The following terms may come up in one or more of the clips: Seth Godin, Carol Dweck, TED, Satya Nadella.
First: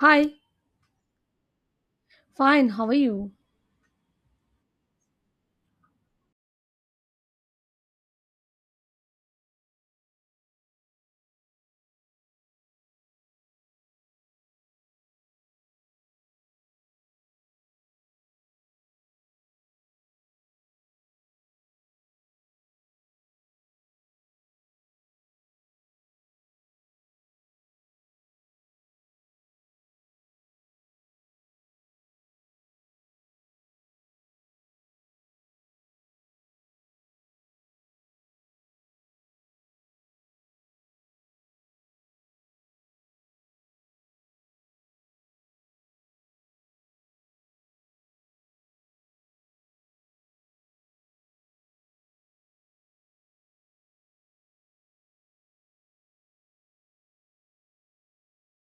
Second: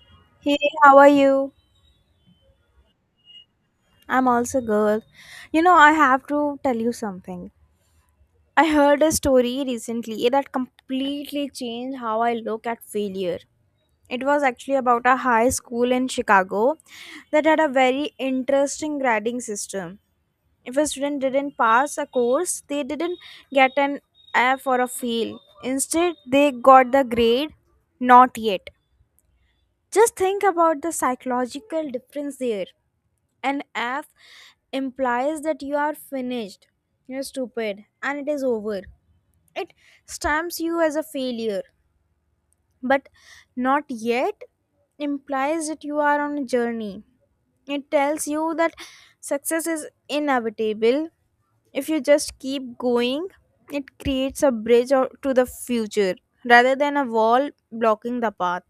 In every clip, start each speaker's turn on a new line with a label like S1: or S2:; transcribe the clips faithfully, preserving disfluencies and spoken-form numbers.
S1: Hi,
S2: Hey, how are you?
S1: fine, how are you?
S2: I'm also good. You know, I have to tell you something. I heard a story recently that completely changed how I look at failure. It was actually about a high school in Chicago that had a very interesting grading system. If a student didn't pass a course, they didn't get an F or a fail. Instead, they got the grade not yet. Just think about the psychological difference there. An F implies that you are finished, you're stupid, and it is over. It stamps you as a failure, but not yet implies that you are on a journey. It tells you that success is inevitable if you just keep going. It creates a bridge or- to the future rather than a wall blocking the path.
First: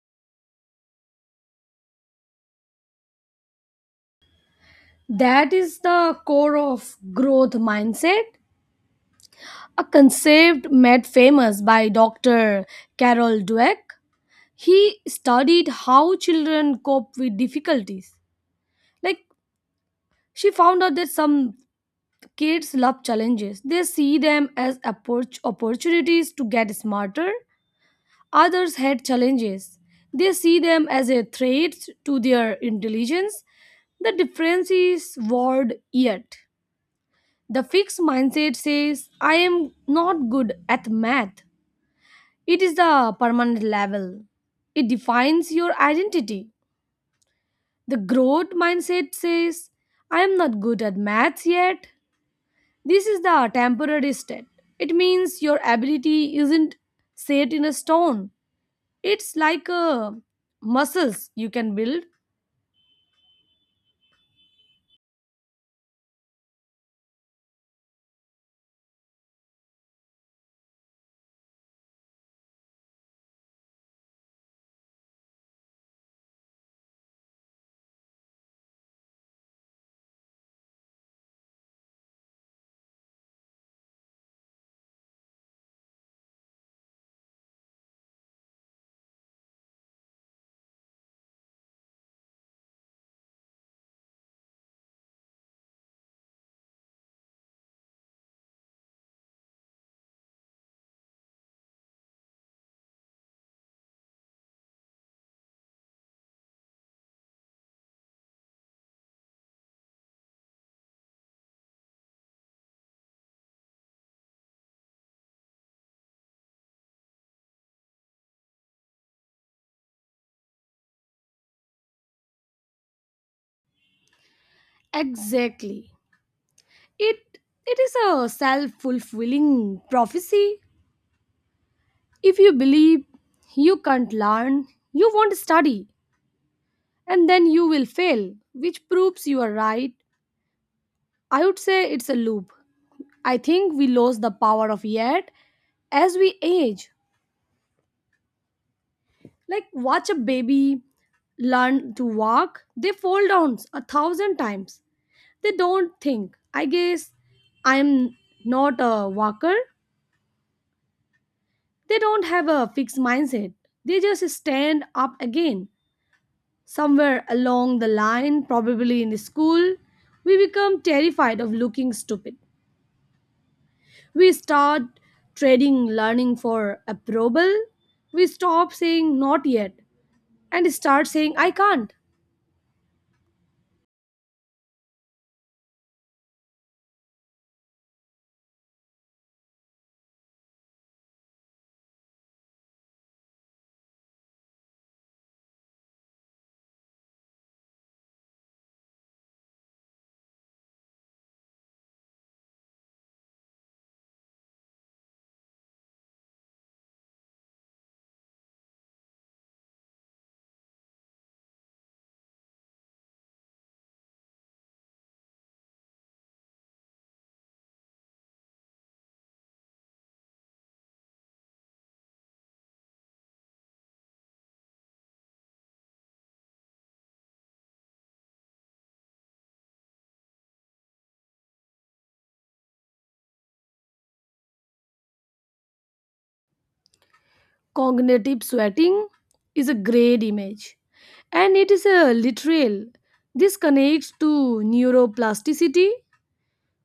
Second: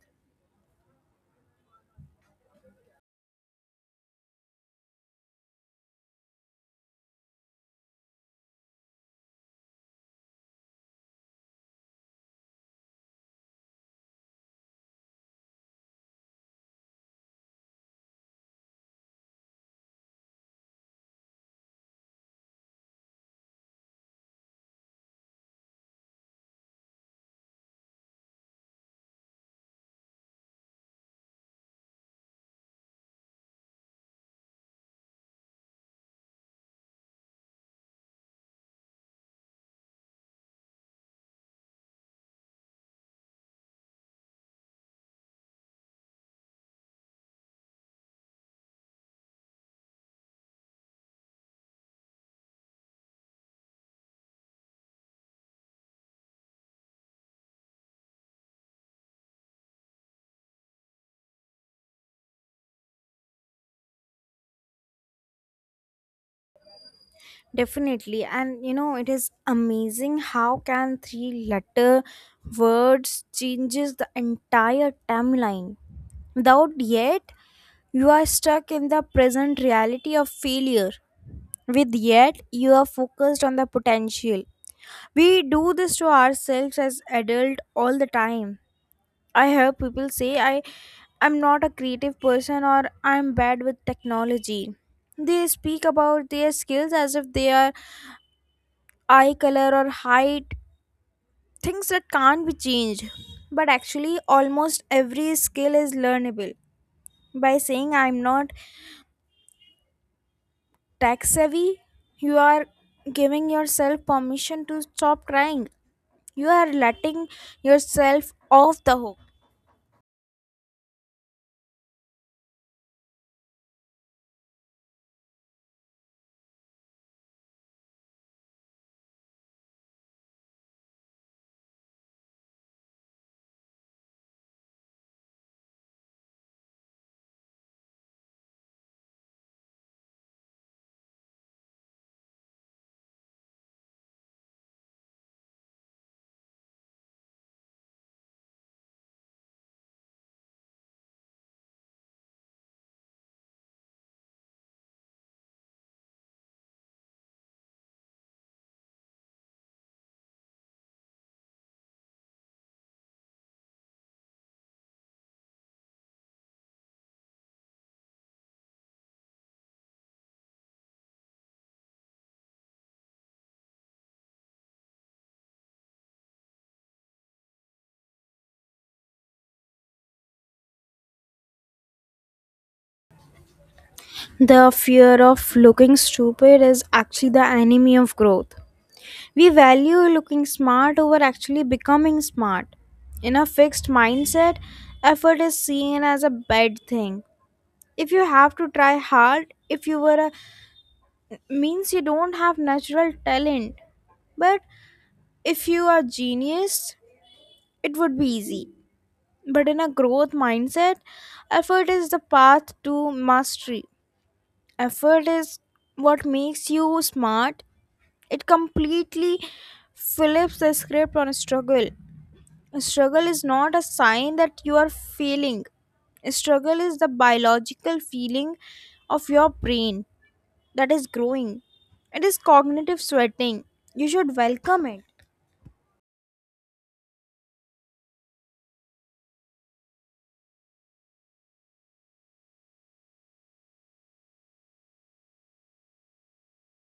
S1: That is the core of growth mindset, a concept made famous by Doctor Carol Dweck. He studied how children cope with difficulties. Like, she found out that some kids love challenges. They see them as appor- opportunities to get smarter. Others hate challenges, they see them as a threat to their intelligence. The difference is word yet. The fixed mindset says, I am not good at math. It is the permanent level. It defines your identity. The growth mindset says, I am not good at maths yet. This is the temporary state. It means your ability isn't set in a stone. It's like a muscles you can build.
S2: Definitely. And you know, it is amazing how can three letter words changes the entire timeline. Without yet, you are stuck in the present reality of failure. With yet, you are focused on the potential. We do this to ourselves as adult all the time. I hear people say I I'm not a creative person, or I'm bad with technology. They speak about their skills as if they are eye color or height, things that can't be changed, but actually almost every skill is learnable. By saying I'm not tech savvy, you are giving yourself permission to stop trying. You are letting yourself off the hook.
S1: Exactly. It it is a self-fulfilling prophecy. If you believe you can't learn, you won't study, and then you will fail, which proves you are right. I would say it's a loop. I think we lose the power of yet as we age. Like, watch a baby learn to walk, they fall down a thousand times. They don't think, I guess I'm not a walker. They don't have a fixed mindset. They just stand up again. Somewhere along the line, probably in school, we become terrified of looking stupid. We start trading learning for approval. We stop saying not yet and start saying I can't.
S2: The fear of looking stupid is actually the enemy of growth. We value looking smart over actually becoming smart. In a fixed mindset, effort is seen as a bad thing. If you have to try hard, if you were a means you don't have natural talent. But if you are genius, it would be easy. But in a growth mindset, effort is the path to mastery. Effort is what makes you smart. It completely flips the script on struggle. Struggle is not a sign that you are failing. Struggle is the biological feeling of your brain that is growing. It is cognitive sweating. You should welcome it.
S1: Cognitive sweating is a great image and it is a literal. This connects to neuroplasticity.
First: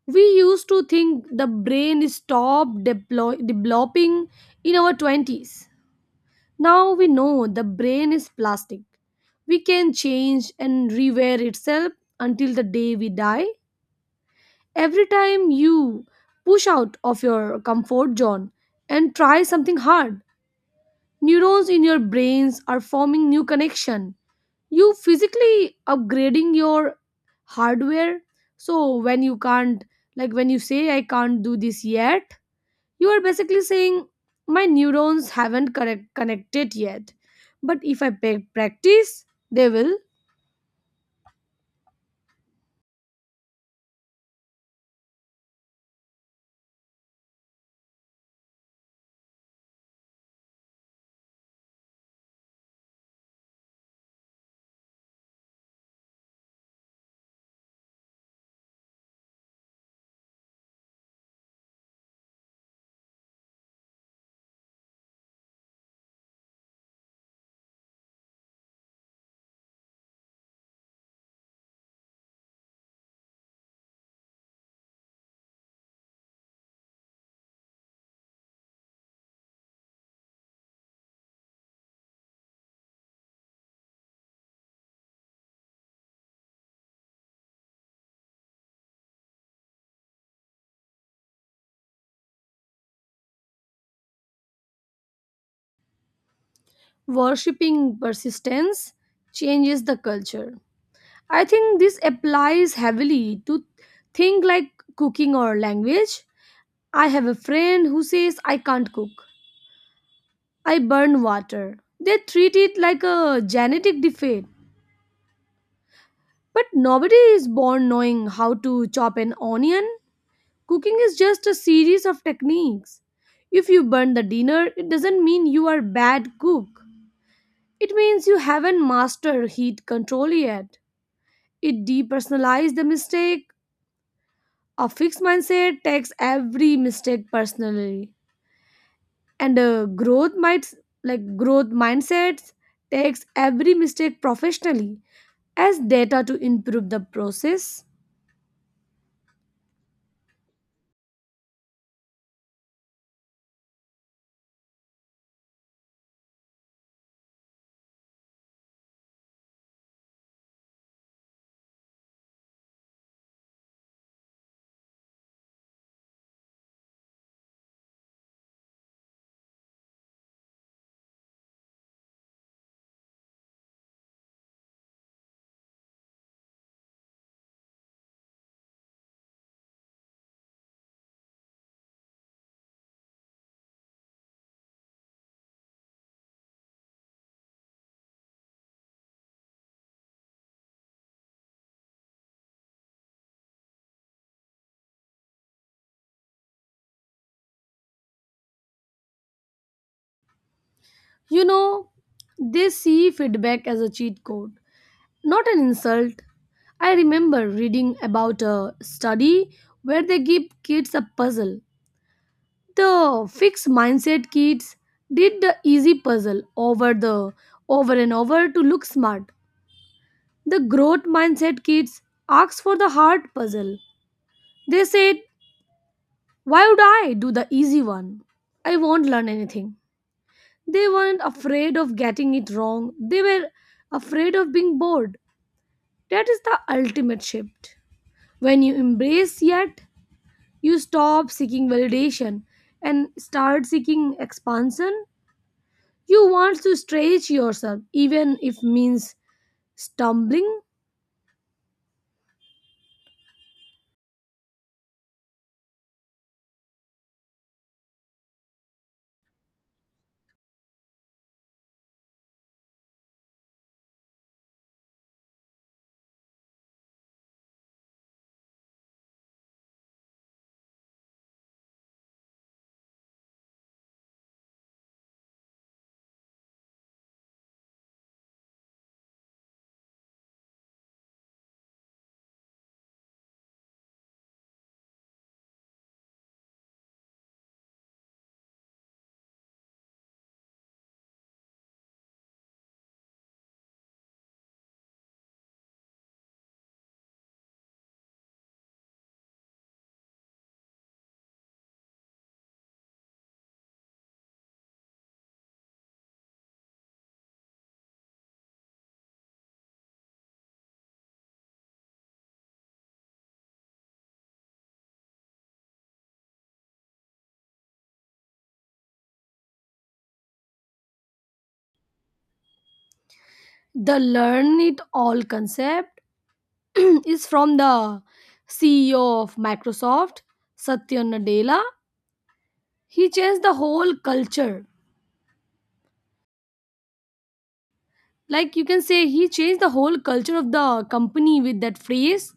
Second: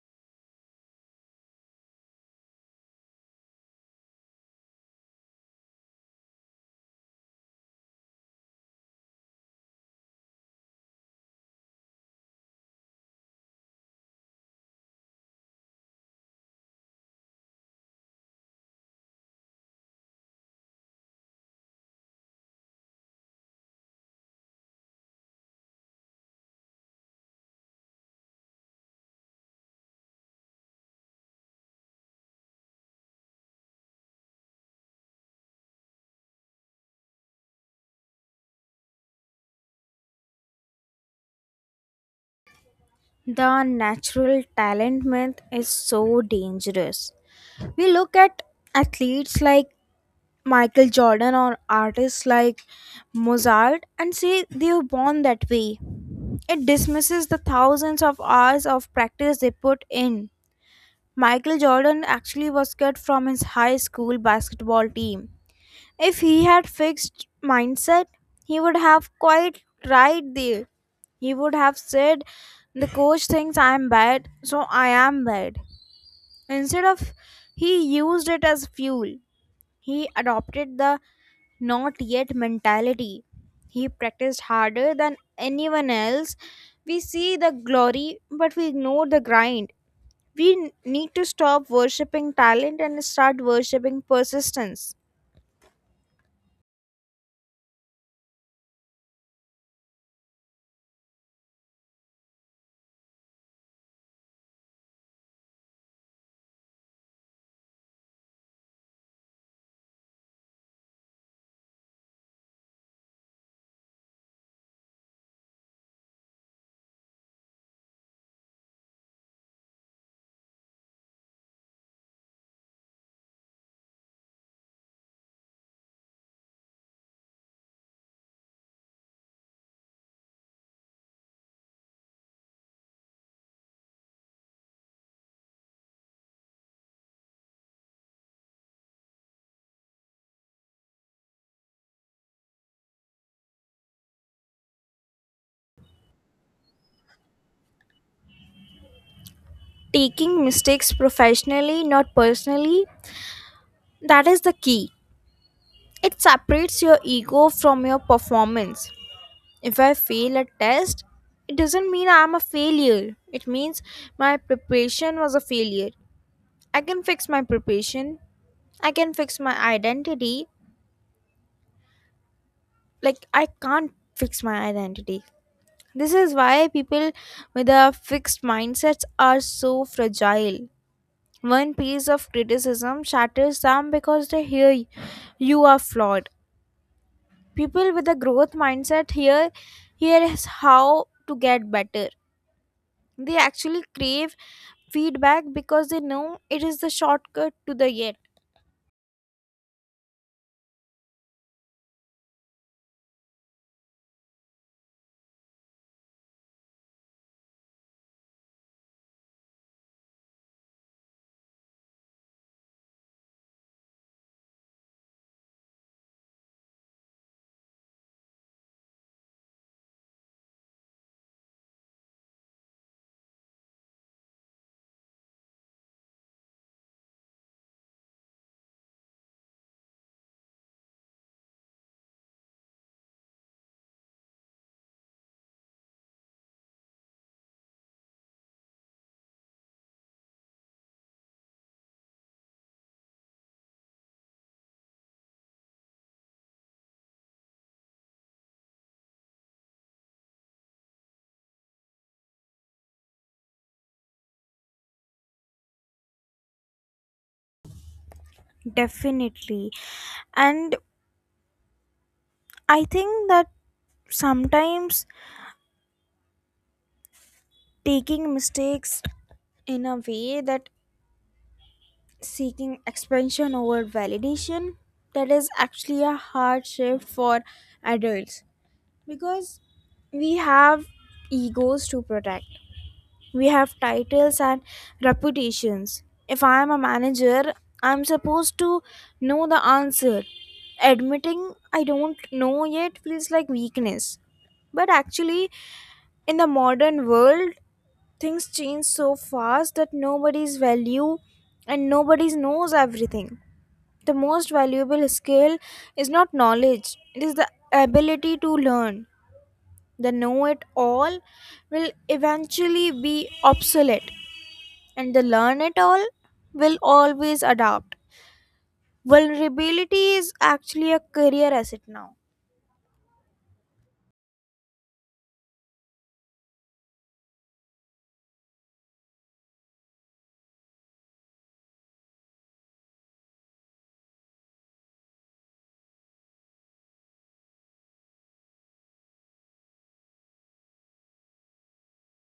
S1: We used to think the brain stopped deplo- developing in our twenties. Now we know the brain is plastic. We can change and rewear itself until the day we die. Every time you push out of your comfort zone and try something hard, neurons in your brains are forming new connection. You physically upgrading your hardware. So when you can't, like when you say I can't do this yet, you are basically saying, my neurons haven't correct- connected yet. But if I pa- practice, they will.
S2: The natural talent myth is so dangerous. We look at athletes like Michael Jordan or artists like Mozart and say they were born that way. It dismisses the thousands of hours of practice they put in. Michael Jordan actually was cut from his high school basketball team. If he had fixed mindset, he would have quite right there. He would have said, "The coach thinks I am bad, so I am bad." Instead of, he used it as fuel. He adopted the not yet mentality. He practiced harder than anyone else. We see the glory, but we ignore the grind. We n- need to stop worshipping talent and start worshipping persistence.
S1: Worshipping persistence changes the culture. I think this applies heavily to things like cooking or language. I have a friend who says, I can't cook. I burn water. They treat it like a genetic defect. But nobody is born knowing how to chop an onion. Cooking is just a series of techniques. If you burn the dinner, it doesn't mean you are bad cook. It means you haven't mastered heat control yet. It depersonalizes the mistake. A fixed mindset takes every mistake personally. And a growth might, like growth mindsets, takes every mistake professionally as data to improve the process.
S2: Taking mistakes professionally, not personally, that is the key. It separates your ego from your performance. If I fail a test, it doesn't mean I'm a failure. It means my preparation was a failure. I can fix my preparation. I can fix my identity. Like, I can't fix my identity. This is why people with a fixed mindsets are so fragile. One piece of criticism shatters them because they hear y- you are flawed. People with a growth mindset hear here is how to get better. They actually crave feedback because they know it is the shortcut to the yet.
S1: You know, they see feedback as a cheat code, not an insult. I remember reading about a study where they give kids a puzzle. The fixed mindset kids did the easy puzzle over the over and over to look smart. The growth mindset kids asked for the hard puzzle. They said, "Why would I do the easy one? I won't learn anything." They weren't afraid of getting it wrong. They were afraid of being bored. That is the ultimate shift. When you embrace yet, you stop seeking validation and start seeking expansion. You want to stretch yourself, even if means stumbling.
S2: Definitely. And I think that sometimes taking mistakes in a way that seeking expansion over validation, that is actually a hard shift for adults, because we have egos to protect. We have titles and reputations. If I am a manager, I'm supposed to know the answer. Admitting I don't know yet feels like weakness. But actually, in the modern world, things change so fast that nobody's value and nobody knows everything. The most valuable skill is not knowledge, it is the ability to learn. The know it all will eventually be obsolete, and the learn it all will always adapt. Vulnerability is actually a career asset now.
S1: The learn it all concept is from the C E O of Microsoft, Satya Nadella. He changed the whole culture. Like you can say, he changed the whole culture of the company with that phrase.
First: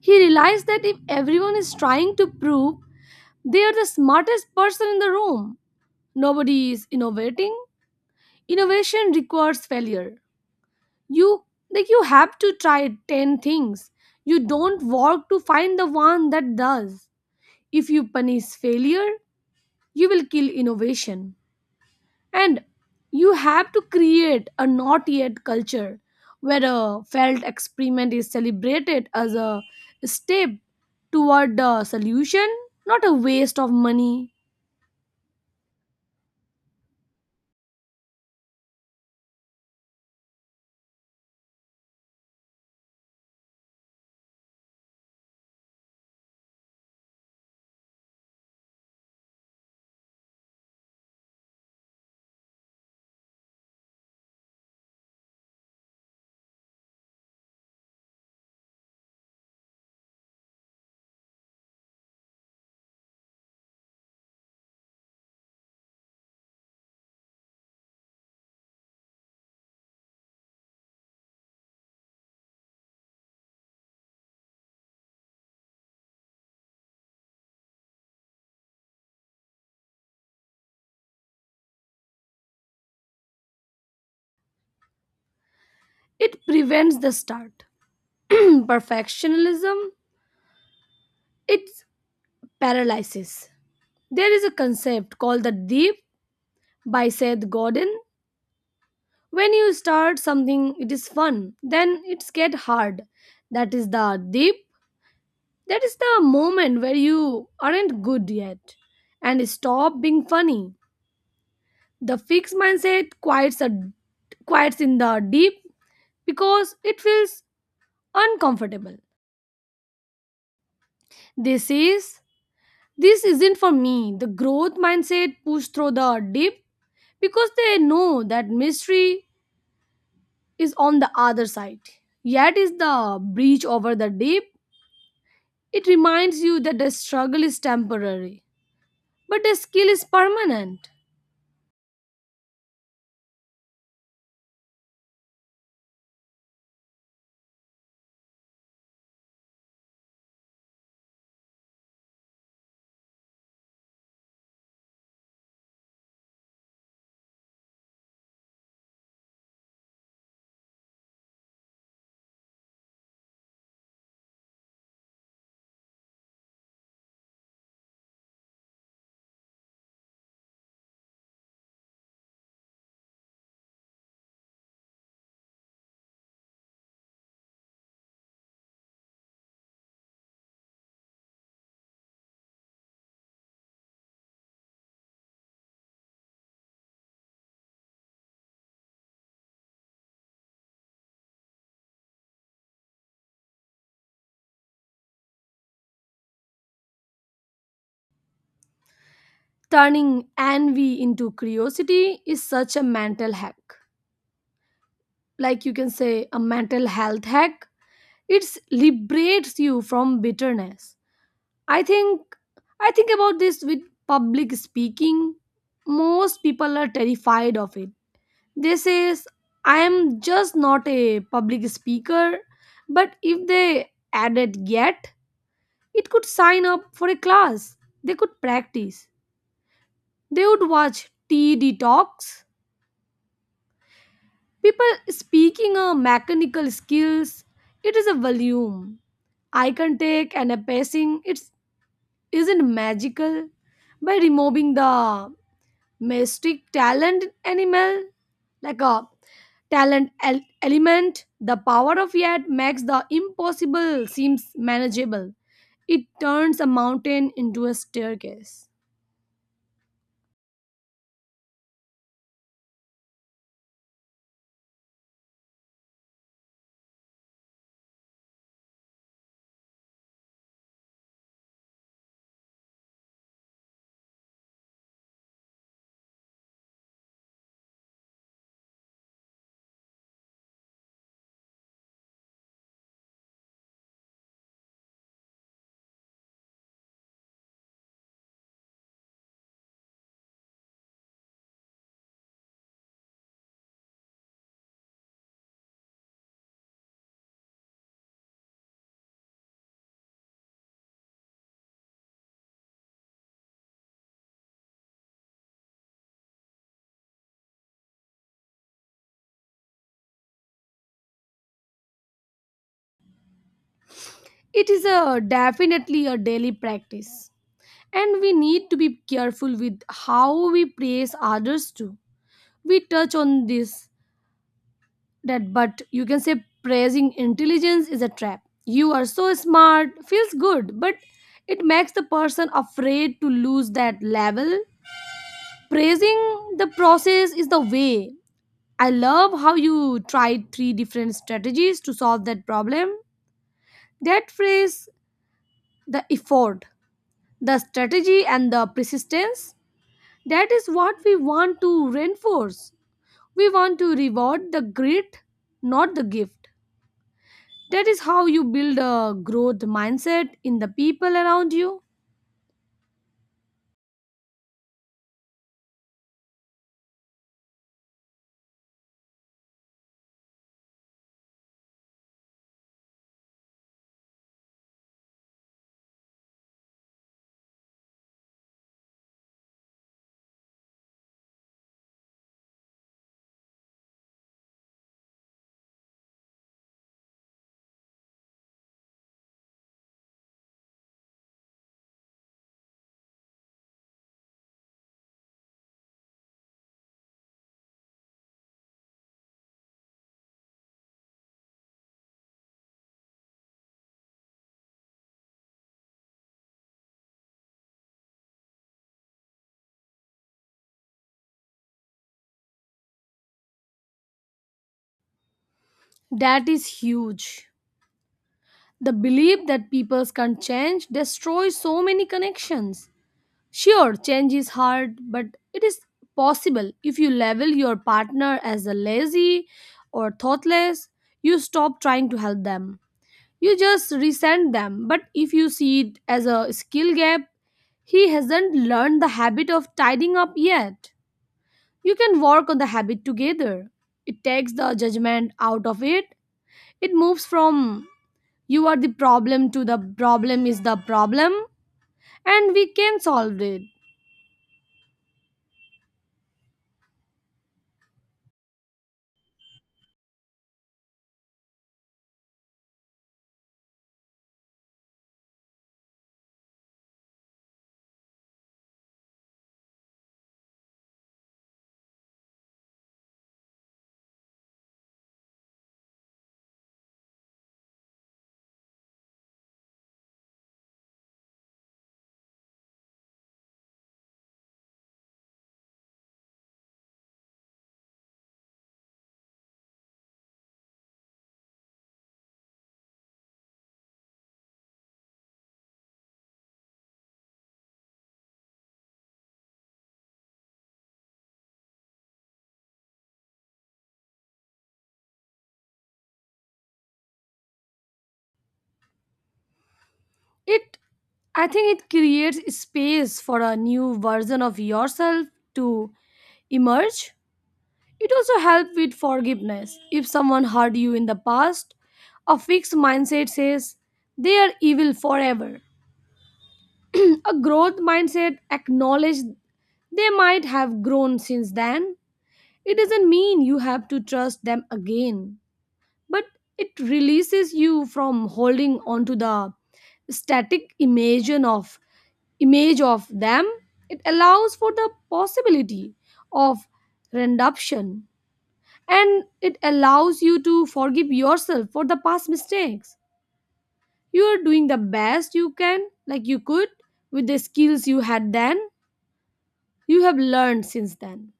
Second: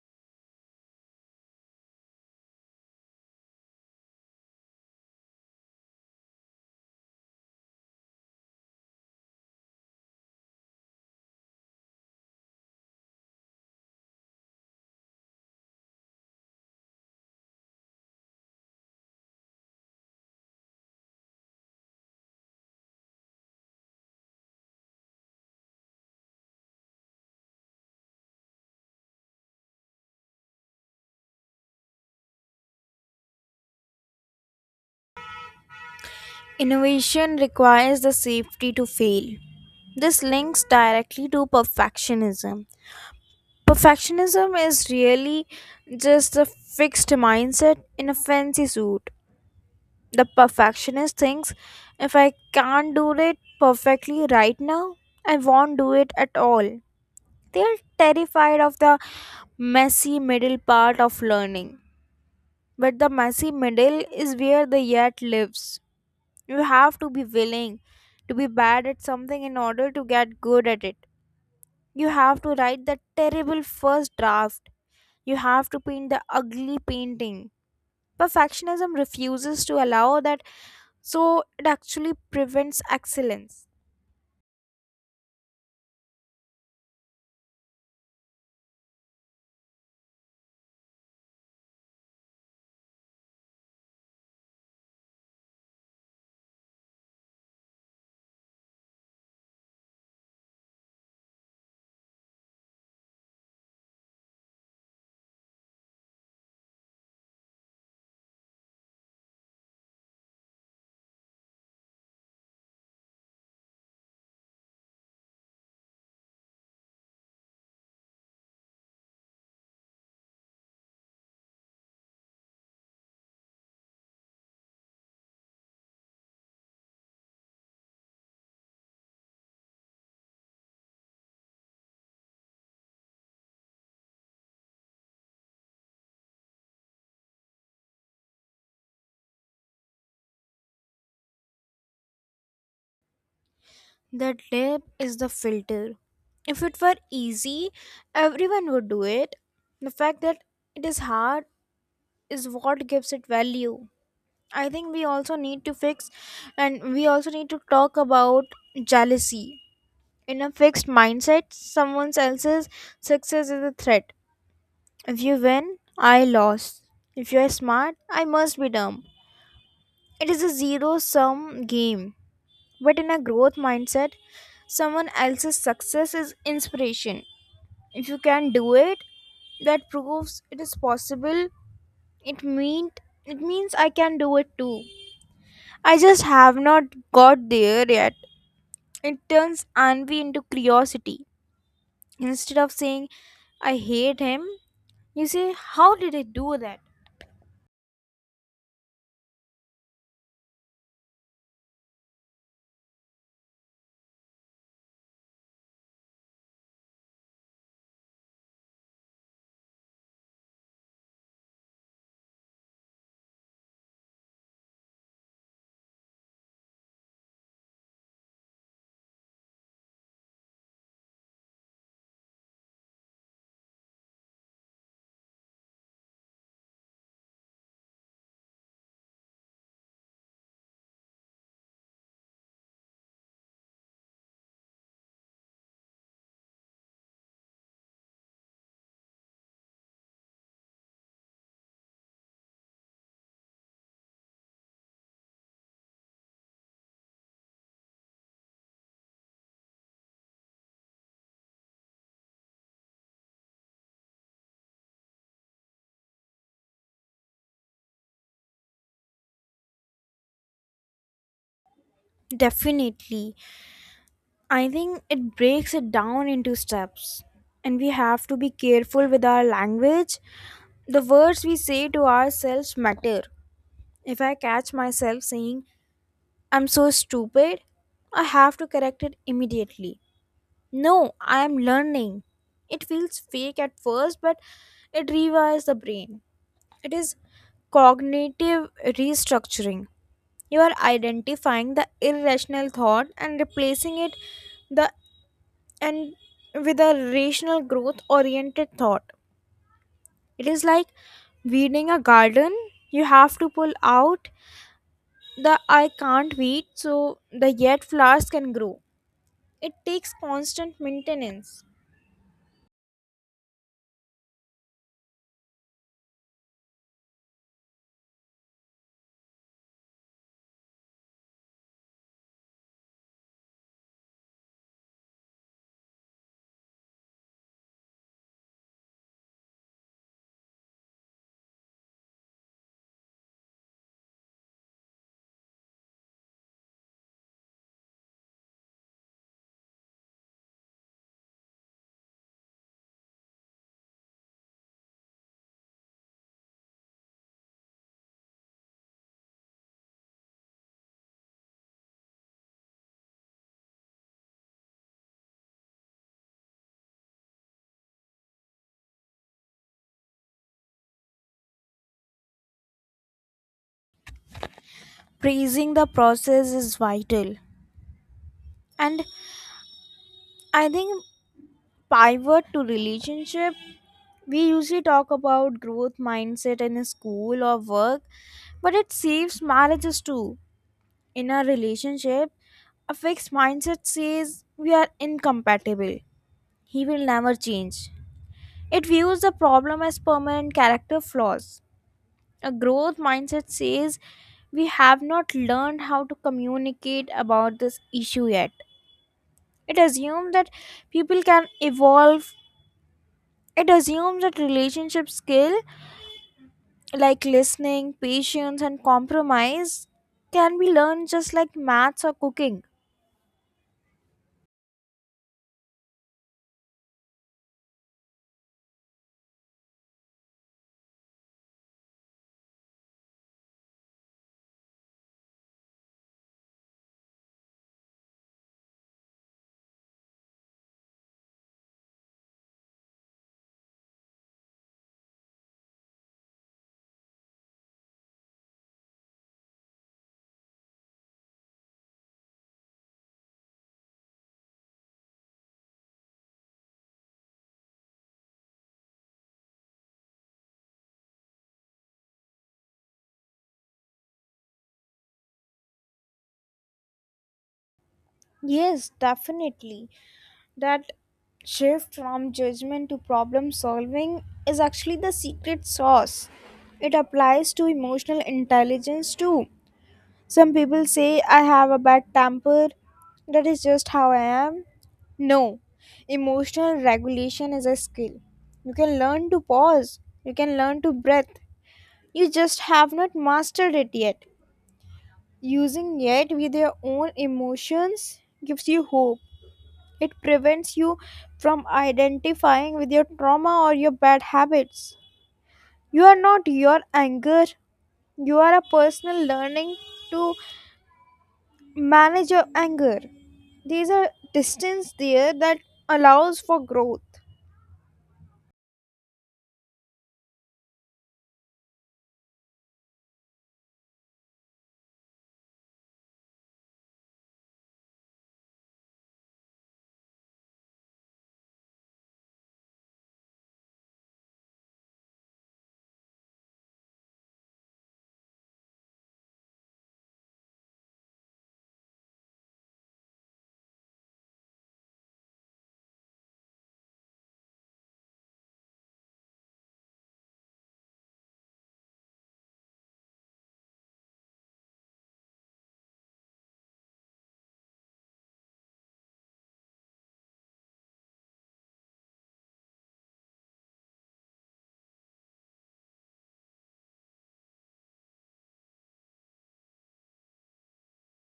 S1: He realized that if everyone is trying to prove they are the smartest person in the room, nobody is innovating. Innovation requires failure. You, like you have to try ten things you don't work to find the one that does. If you punish failure, you will kill innovation, and you have to create a not yet culture where a failed experiment is celebrated as a step toward the solution, not a waste of money.
S2: Innovation requires the safety to fail. This links directly to perfectionism. Perfectionism is really just a fixed mindset in a fancy suit. The perfectionist thinks if I can't do it perfectly right now, I won't do it at all. They're terrified of the messy middle part of learning. But the messy middle is where the yet lives. You have to be willing to be bad at something in order to get good at it. You have to write that terrible first draft. You have to paint the ugly painting. Perfectionism refuses to allow that, so it actually prevents excellence.
S1: It prevents the start. Perfectionism, it paralysis. There is a concept called the deep by Seth Godin. When you start something, it is fun. Then it's get hard. That is the deep. That is the moment where you aren't good yet, and stop being funny. The fixed mindset quiets a quiets in the deep because it feels uncomfortable. This is, this isn't for me. The growth mindset push through the deep because they know that mystery is on the other side. Yet is the breach over the deep. It reminds you that the struggle is temporary, but the skill is permanent.
S2: That lab is the filter. If it were easy, everyone would do it. The fact that it is hard is what gives it value. I think we also need to fix, and we also need to talk about jealousy. In a fixed mindset, someone else's success is a threat. If you win, I lost. If you are smart, I must be dumb. It is a zero sum game. But in a growth mindset, someone else's success is inspiration. If you can do it, that proves it is possible. it mean it means I can do it too, I just have not got there yet. It turns envy into curiosity. Instead of saying I hate him, you say how did I do that.
S1: Turning envy into curiosity is such a mental hack. Like you can say, a mental health hack. It liberates you from bitterness. I think I think about this with public speaking. Most people are terrified of it. They says, I am just not a public speaker, but if they added yet, it could sign up for a class. They could practice. They would watch TED talks. People speaking a mechanical skills. It is a volume. I can take and a pacing. It isn't magical. By removing the mystic talent animal, like a talent el- element, the power of yet makes the impossible seems manageable. It turns a mountain into a staircase.
S2: Definitely. I think it breaks it down into steps, and we have to be careful with our language. The words we say to ourselves matter. If I catch myself saying I'm so stupid, I have to correct it immediately. No, I am learning. It feels fake at first, but it rewires the brain. It is cognitive restructuring. You are identifying the irrational thought and replacing it the and with a rational growth oriented thought. It is like weeding a garden. You have to pull out the I can't weed so the yet flowers can grow. It takes constant maintenance.
S1: It is a definitely a daily practice, and we need to be careful with how we praise others too. We touch on this that, but you can say praising intelligence is a trap. You are so smart feels good, but it makes the person afraid to lose that level. Praising the process is the way. I love how you tried three different strategies to solve that problem. That phrase, the effort, the strategy and the persistence, that is what we want to reinforce. We want to reward the grit, not the gift. That is how you build a growth mindset in the people around you.
S2: Praising the process is vital. And I think pivot to relationship, we usually talk about growth mindset in school or work, but it saves marriages too. In a relationship, a fixed mindset says we are incompatible. He will never change. It views the problem as permanent character flaws. A growth mindset says we have not learned how to communicate about this issue yet. It assumes that people can evolve. It assumes that relationship skill like listening, patience, and compromise can be learned just like maths or cooking.
S1: That is huge. The belief that people can change destroys so many connections. Sure, change is hard, but it is possible. If you label your partner as a lazy or thoughtless, you stop trying to help them. You just resent them. But if you see it as a skill gap, he hasn't learned the habit of tidying up yet. You can work on the habit together. It takes the judgment out of it. It moves from you are the problem to the problem is the problem, and we can solve it.
S2: Yes, definitely. That shift from judgment to problem solving is actually the secret sauce. It applies to emotional intelligence too. Some people say I have a bad temper. That is just how I am. No, emotional regulation is a skill. You can learn to pause, you can learn to breathe. You just have not mastered it yet. Using it with your own emotions gives you hope. It prevents you from identifying with your trauma or your bad habits. You are not your anger, you are a personal learning to manage your anger. There's a distance there that allows for growth.
S1: It I think it creates space for a new version of yourself to emerge. It also helps with forgiveness. If someone hurt you in the past, a fixed mindset says they are evil forever. A growth mindset acknowledges they might have grown since then. It doesn't mean you have to trust them again, but it releases you from holding onto the static imagine of image of them. It allows for the possibility of redemption, and it allows you to forgive yourself for the past mistakes. You are doing the best you can, like you could, with the skills you had then, you have learned since then.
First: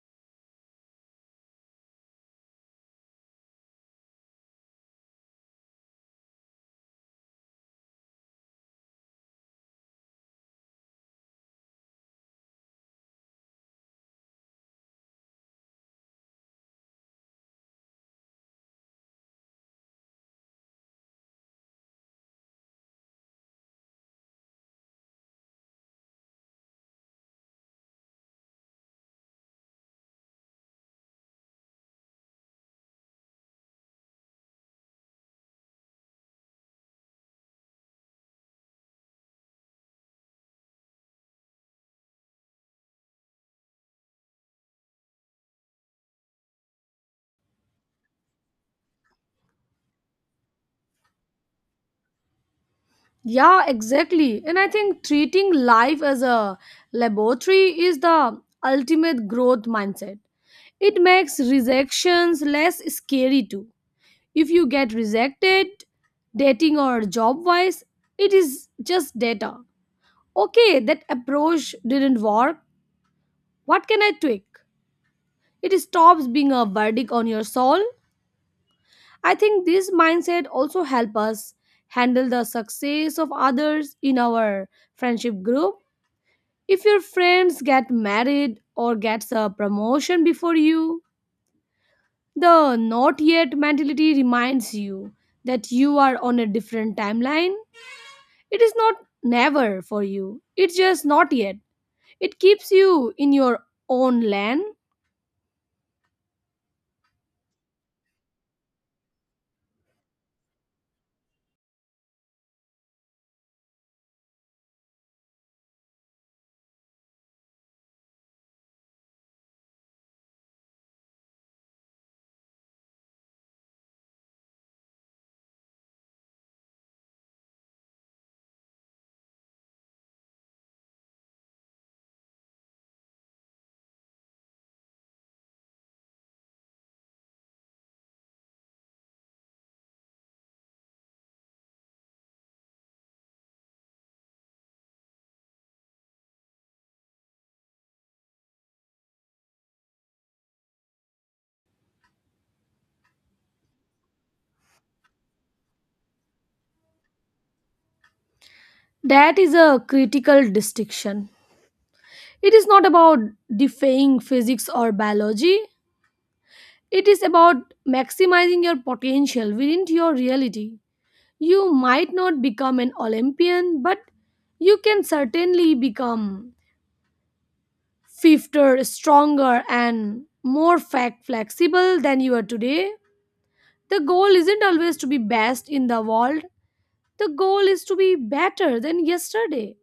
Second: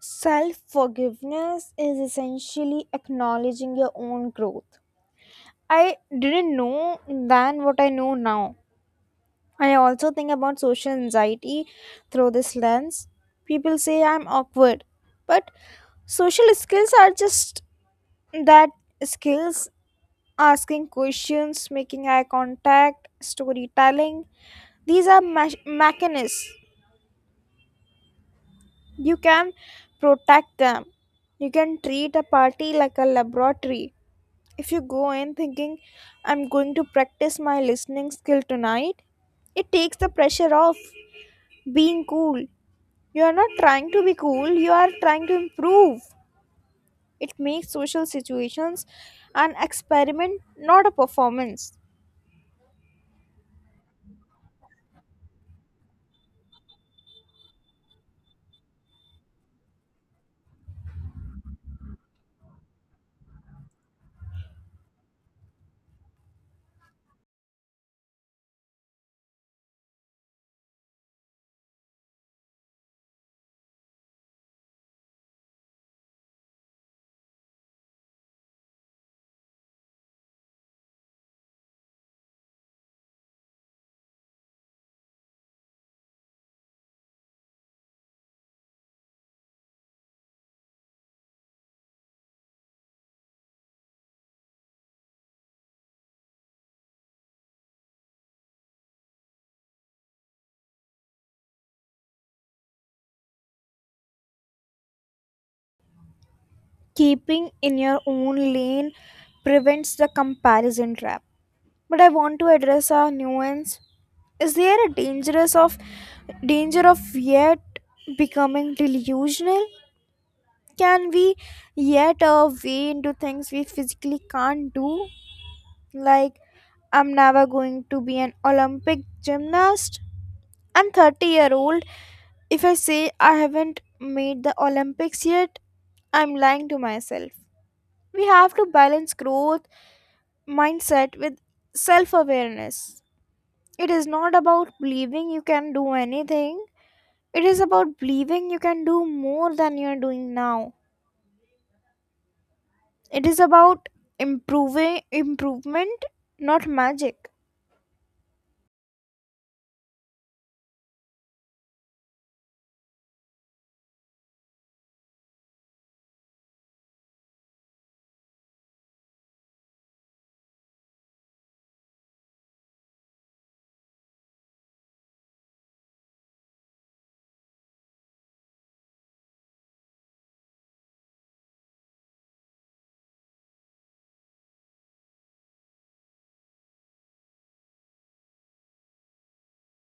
S2: Self forgiveness is essentially acknowledging your own growth. I didn't know then what I know now. I also think about social anxiety through this lens. People say I'm awkward, but social skills are just that, skills. Asking questions, making eye contact, storytelling. These are mach- mechanisms. You can protect them. You can treat a party like a laboratory. If you go in thinking, I'm going to practice my listening skill tonight, it takes the pressure off being cool. You are not trying to be cool, you are trying to improve. It makes social situations an experiment, not a performance.
S1: Yeah, exactly. And I think treating life as a laboratory is the ultimate growth mindset. It makes rejections less scary too. If you get rejected, dating or job wise, it is just data. Okay, that approach didn't work. What can I tweak? It stops being a verdict on your soul. I think this mindset also help us handle the success of others in our friendship group. If your friends get married or gets a promotion before you, the not yet mentality reminds you that you are on a different timeline. It is not never for you. It's just not yet. It keeps you in your own land.
S2: Keeping in your own lane prevents the comparison trap. But I want to address a nuance. Is there a dangerous of danger of yet becoming delusional? Can we yet uh, way into things we physically can't do? Like, I'm never going to be an olympic gymnast. I'm thirty year old. If I say I haven't made the olympics yet, I'm lying to myself. We have to balance growth mindset with self awareness. It is not about believing you can do anything, it is about believing you can do more than you are doing now. It is about improving improvement, not magic.
S1: That is a critical distinction. It is not about defying physics or biology. It is about maximizing your potential within your reality. You might not become an Olympian, but you can certainly become swifter, stronger, and more fact flexible than you are today. The goal isn't always to be best in the world, the goal is to be better than yesterday.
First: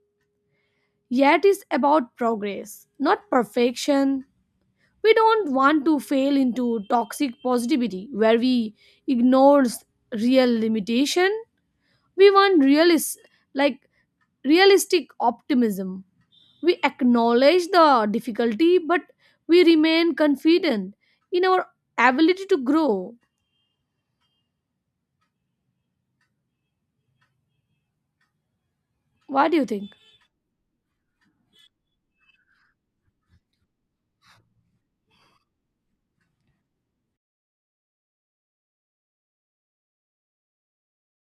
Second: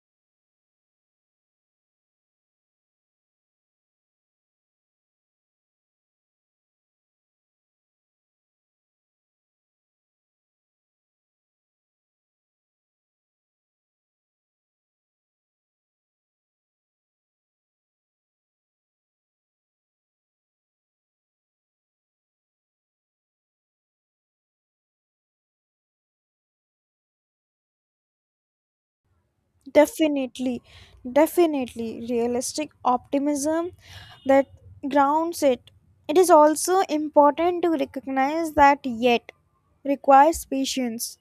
S1: Yet it's about progress, not perfection. We don't want to fail into toxic positivity where we ignore real limitation. We want realis- like realistic optimism. We acknowledge the difficulty, but we remain confident in our ability to grow. What do you think?
S2: Definitely, definitely realistic optimism, that grounds it. It is also important to recognize that yet requires patience.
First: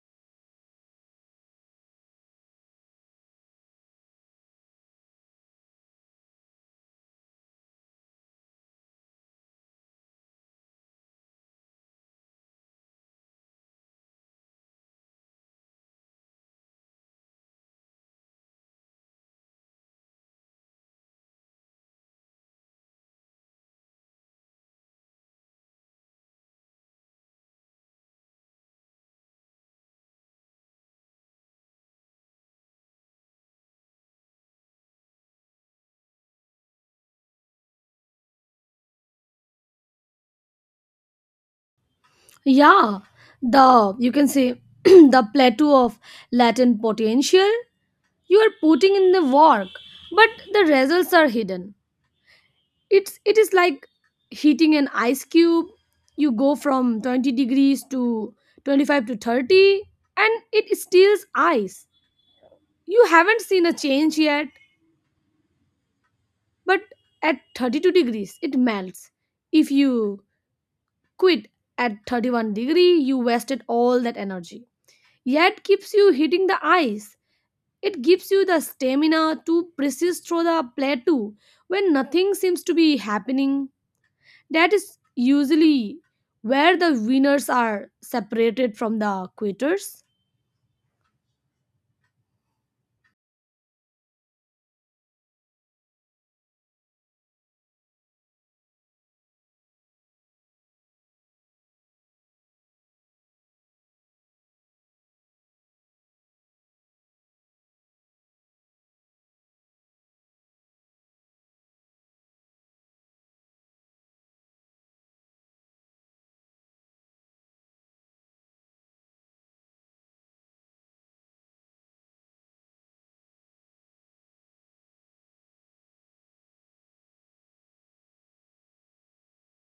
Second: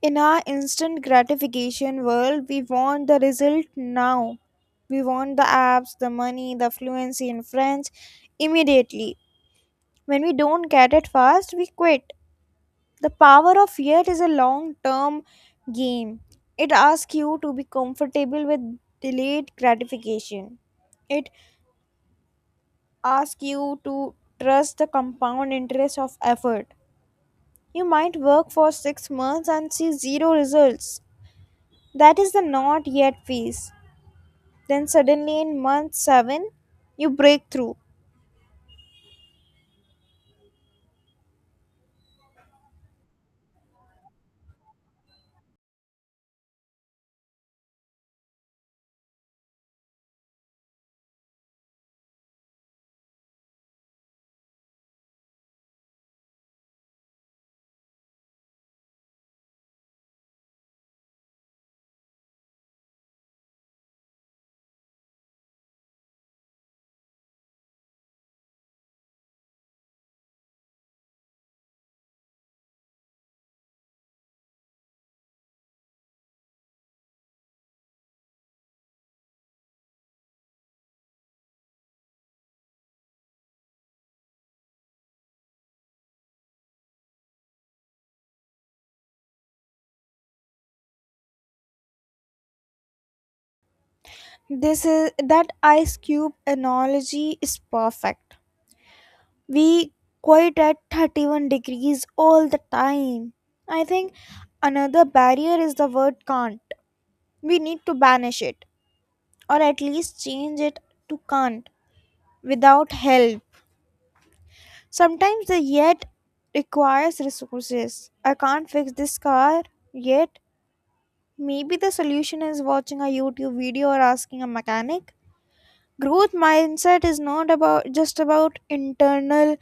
S2: In our instant gratification world, we want the result now. We want the apps, the money, the fluency in French immediately. When we don't get it fast, we quit. The power of fear is a long term game. It asks you to be comfortable with delayed gratification, it asks you to trust the compound interest of effort. You might work for six months and see zero results. That is the not yet phase. Then suddenly in month seven, you break through.
S1: Yeah, the you can say the plateau of latent potential. You are putting in the work, but the results are hidden. It's it is like heating an ice cube. You go from twenty degrees to twenty-five to thirty, and it steals ice. You haven't seen a change yet, but at thirty-two degrees it melts. If you quit at thirty-one degree, you wasted all that energy. Yet keeps you hitting the ice. It gives you the stamina to persist through the plateau when nothing seems to be happening. That is usually where the winners are separated from the quitters.
S2: This is that ice cube analogy is perfect. We quite at thirty-one degrees all the time. I think another barrier is the word can't. We need to banish it or at least change it to can't without help. Sometimes the yet requires resources. I can't fix this car yet. Maybe the solution is watching a YouTube video or asking a mechanic. Growth mindset is not about just about internal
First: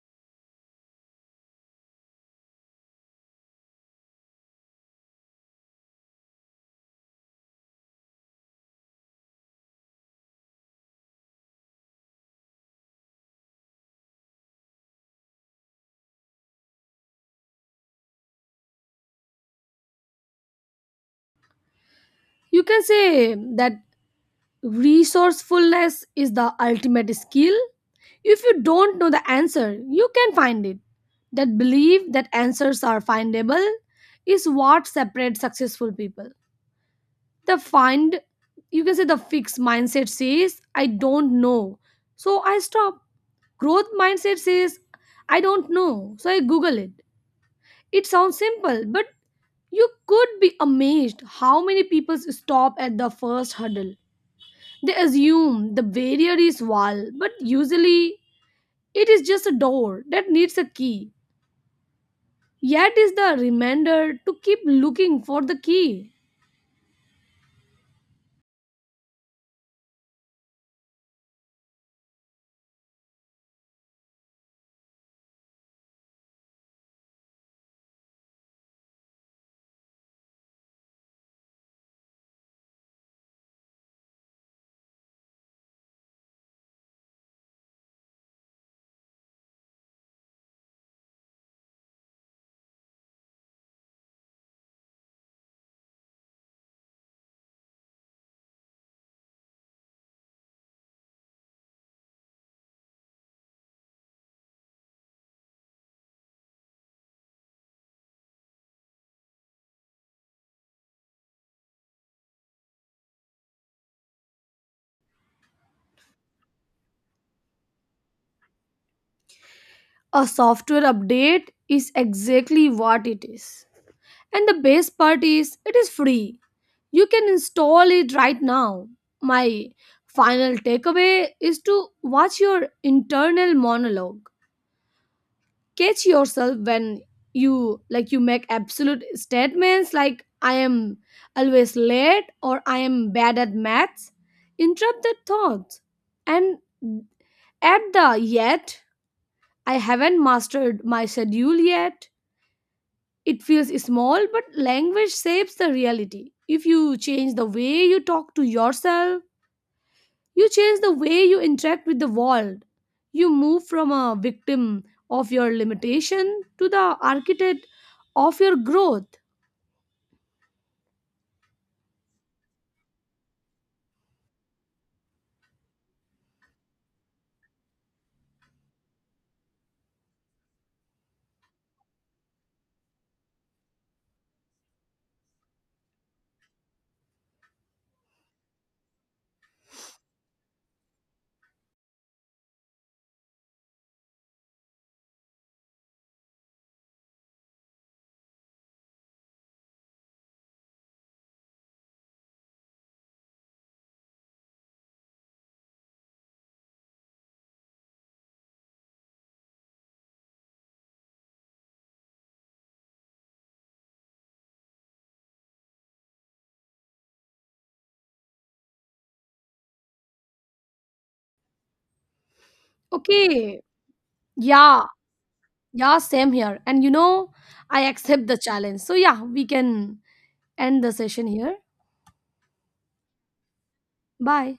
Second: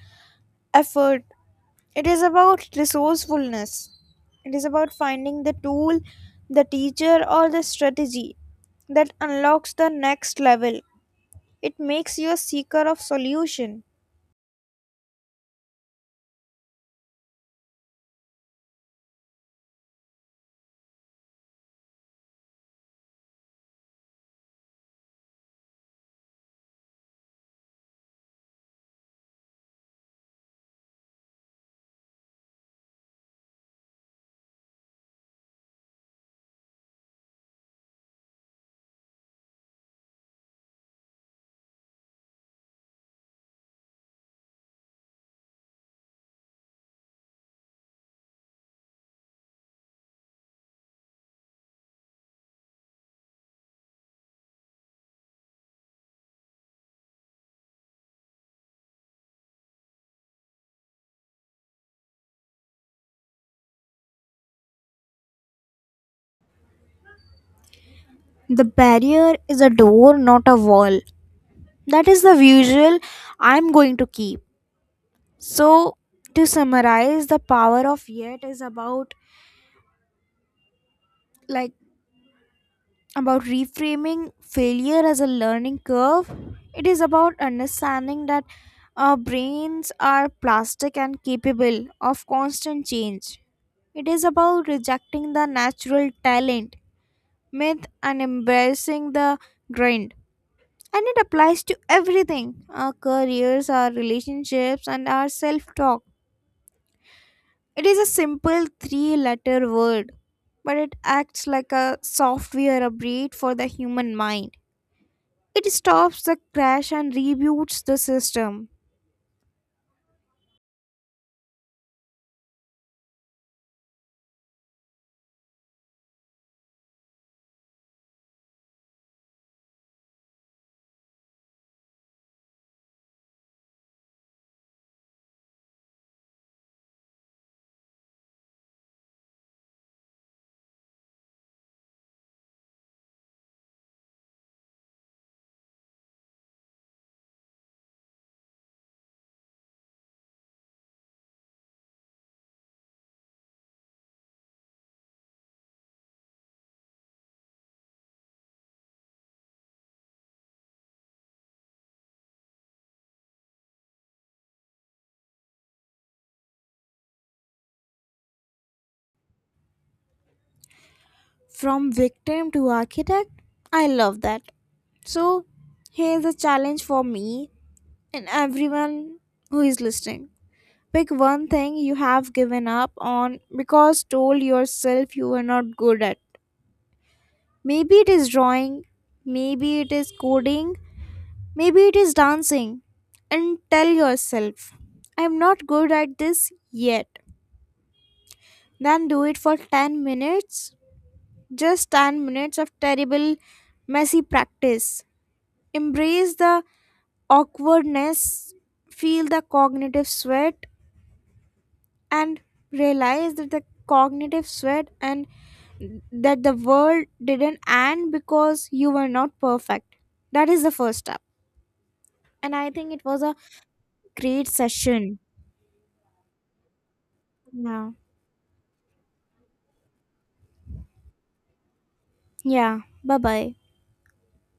S2: effort. It is about resourcefulness. It is about finding the tool, the teacher or the strategy that unlocks the next level. It makes you a seeker of solution.
S1: You can say that resourcefulness is the ultimate skill. If you don't know the answer, you can find it. That belief that answers are findable is what separates successful people. The find, you can say the fixed mindset says, I don't know, so I stop. Growth mindset says, I don't know, so I Google it. It sounds simple, but you could be amazed how many people stop at the first hurdle. They assume the barrier is wall, but usually it is just a door that needs a key. Yet is the reminder to keep looking for the key.
S2: The barrier is a door, not a wall. That is the visual I'm going to keep. So, to summarize, the power of yet is about, like, about reframing failure as a learning curve. It is about understanding that our brains are plastic and capable of constant change. It is about rejecting the natural talent myth and embracing the grind. And it applies to everything, our careers, our relationships, and our self talk. It is a simple three letter word, but it acts like a software upgrade for the human mind. It stops the crash and reboots the system.
S1: A software update is exactly what it is. And the best part is it is free. You can install it right now. My final takeaway is to watch your internal monologue. Catch yourself when you, like you make absolute statements like I am always late or I am bad at maths. Interrupt the thoughts, and at the yet, I haven't mastered my schedule yet. It feels small, but language shapes the reality. If you change the way you talk to yourself, you change the way you interact with the world. You move from a victim of your limitation to the architect of your growth.
S2: From victim to architect. I love that. So, here's a challenge for me and everyone who is listening. Pick one thing you have given up on because told yourself you were not good at. Maybe it is drawing, maybe it is coding, maybe it is dancing. And tell yourself, I'm not good at this yet. Then do it for ten minutes. Just ten minutes of terrible, messy practice. Embrace the awkwardness, feel the cognitive sweat, and realize that the cognitive sweat and that the world didn't end because you were not perfect. That is the first step. And I think it was a
S1: Okay,
S2: great
S1: yeah,
S2: session.
S1: yeah, same here. And you know, I
S2: Yeah.
S1: accept the challenge. So, yeah, we can end the session here.
S2: Yeah. Bye bye.
S1: Bye.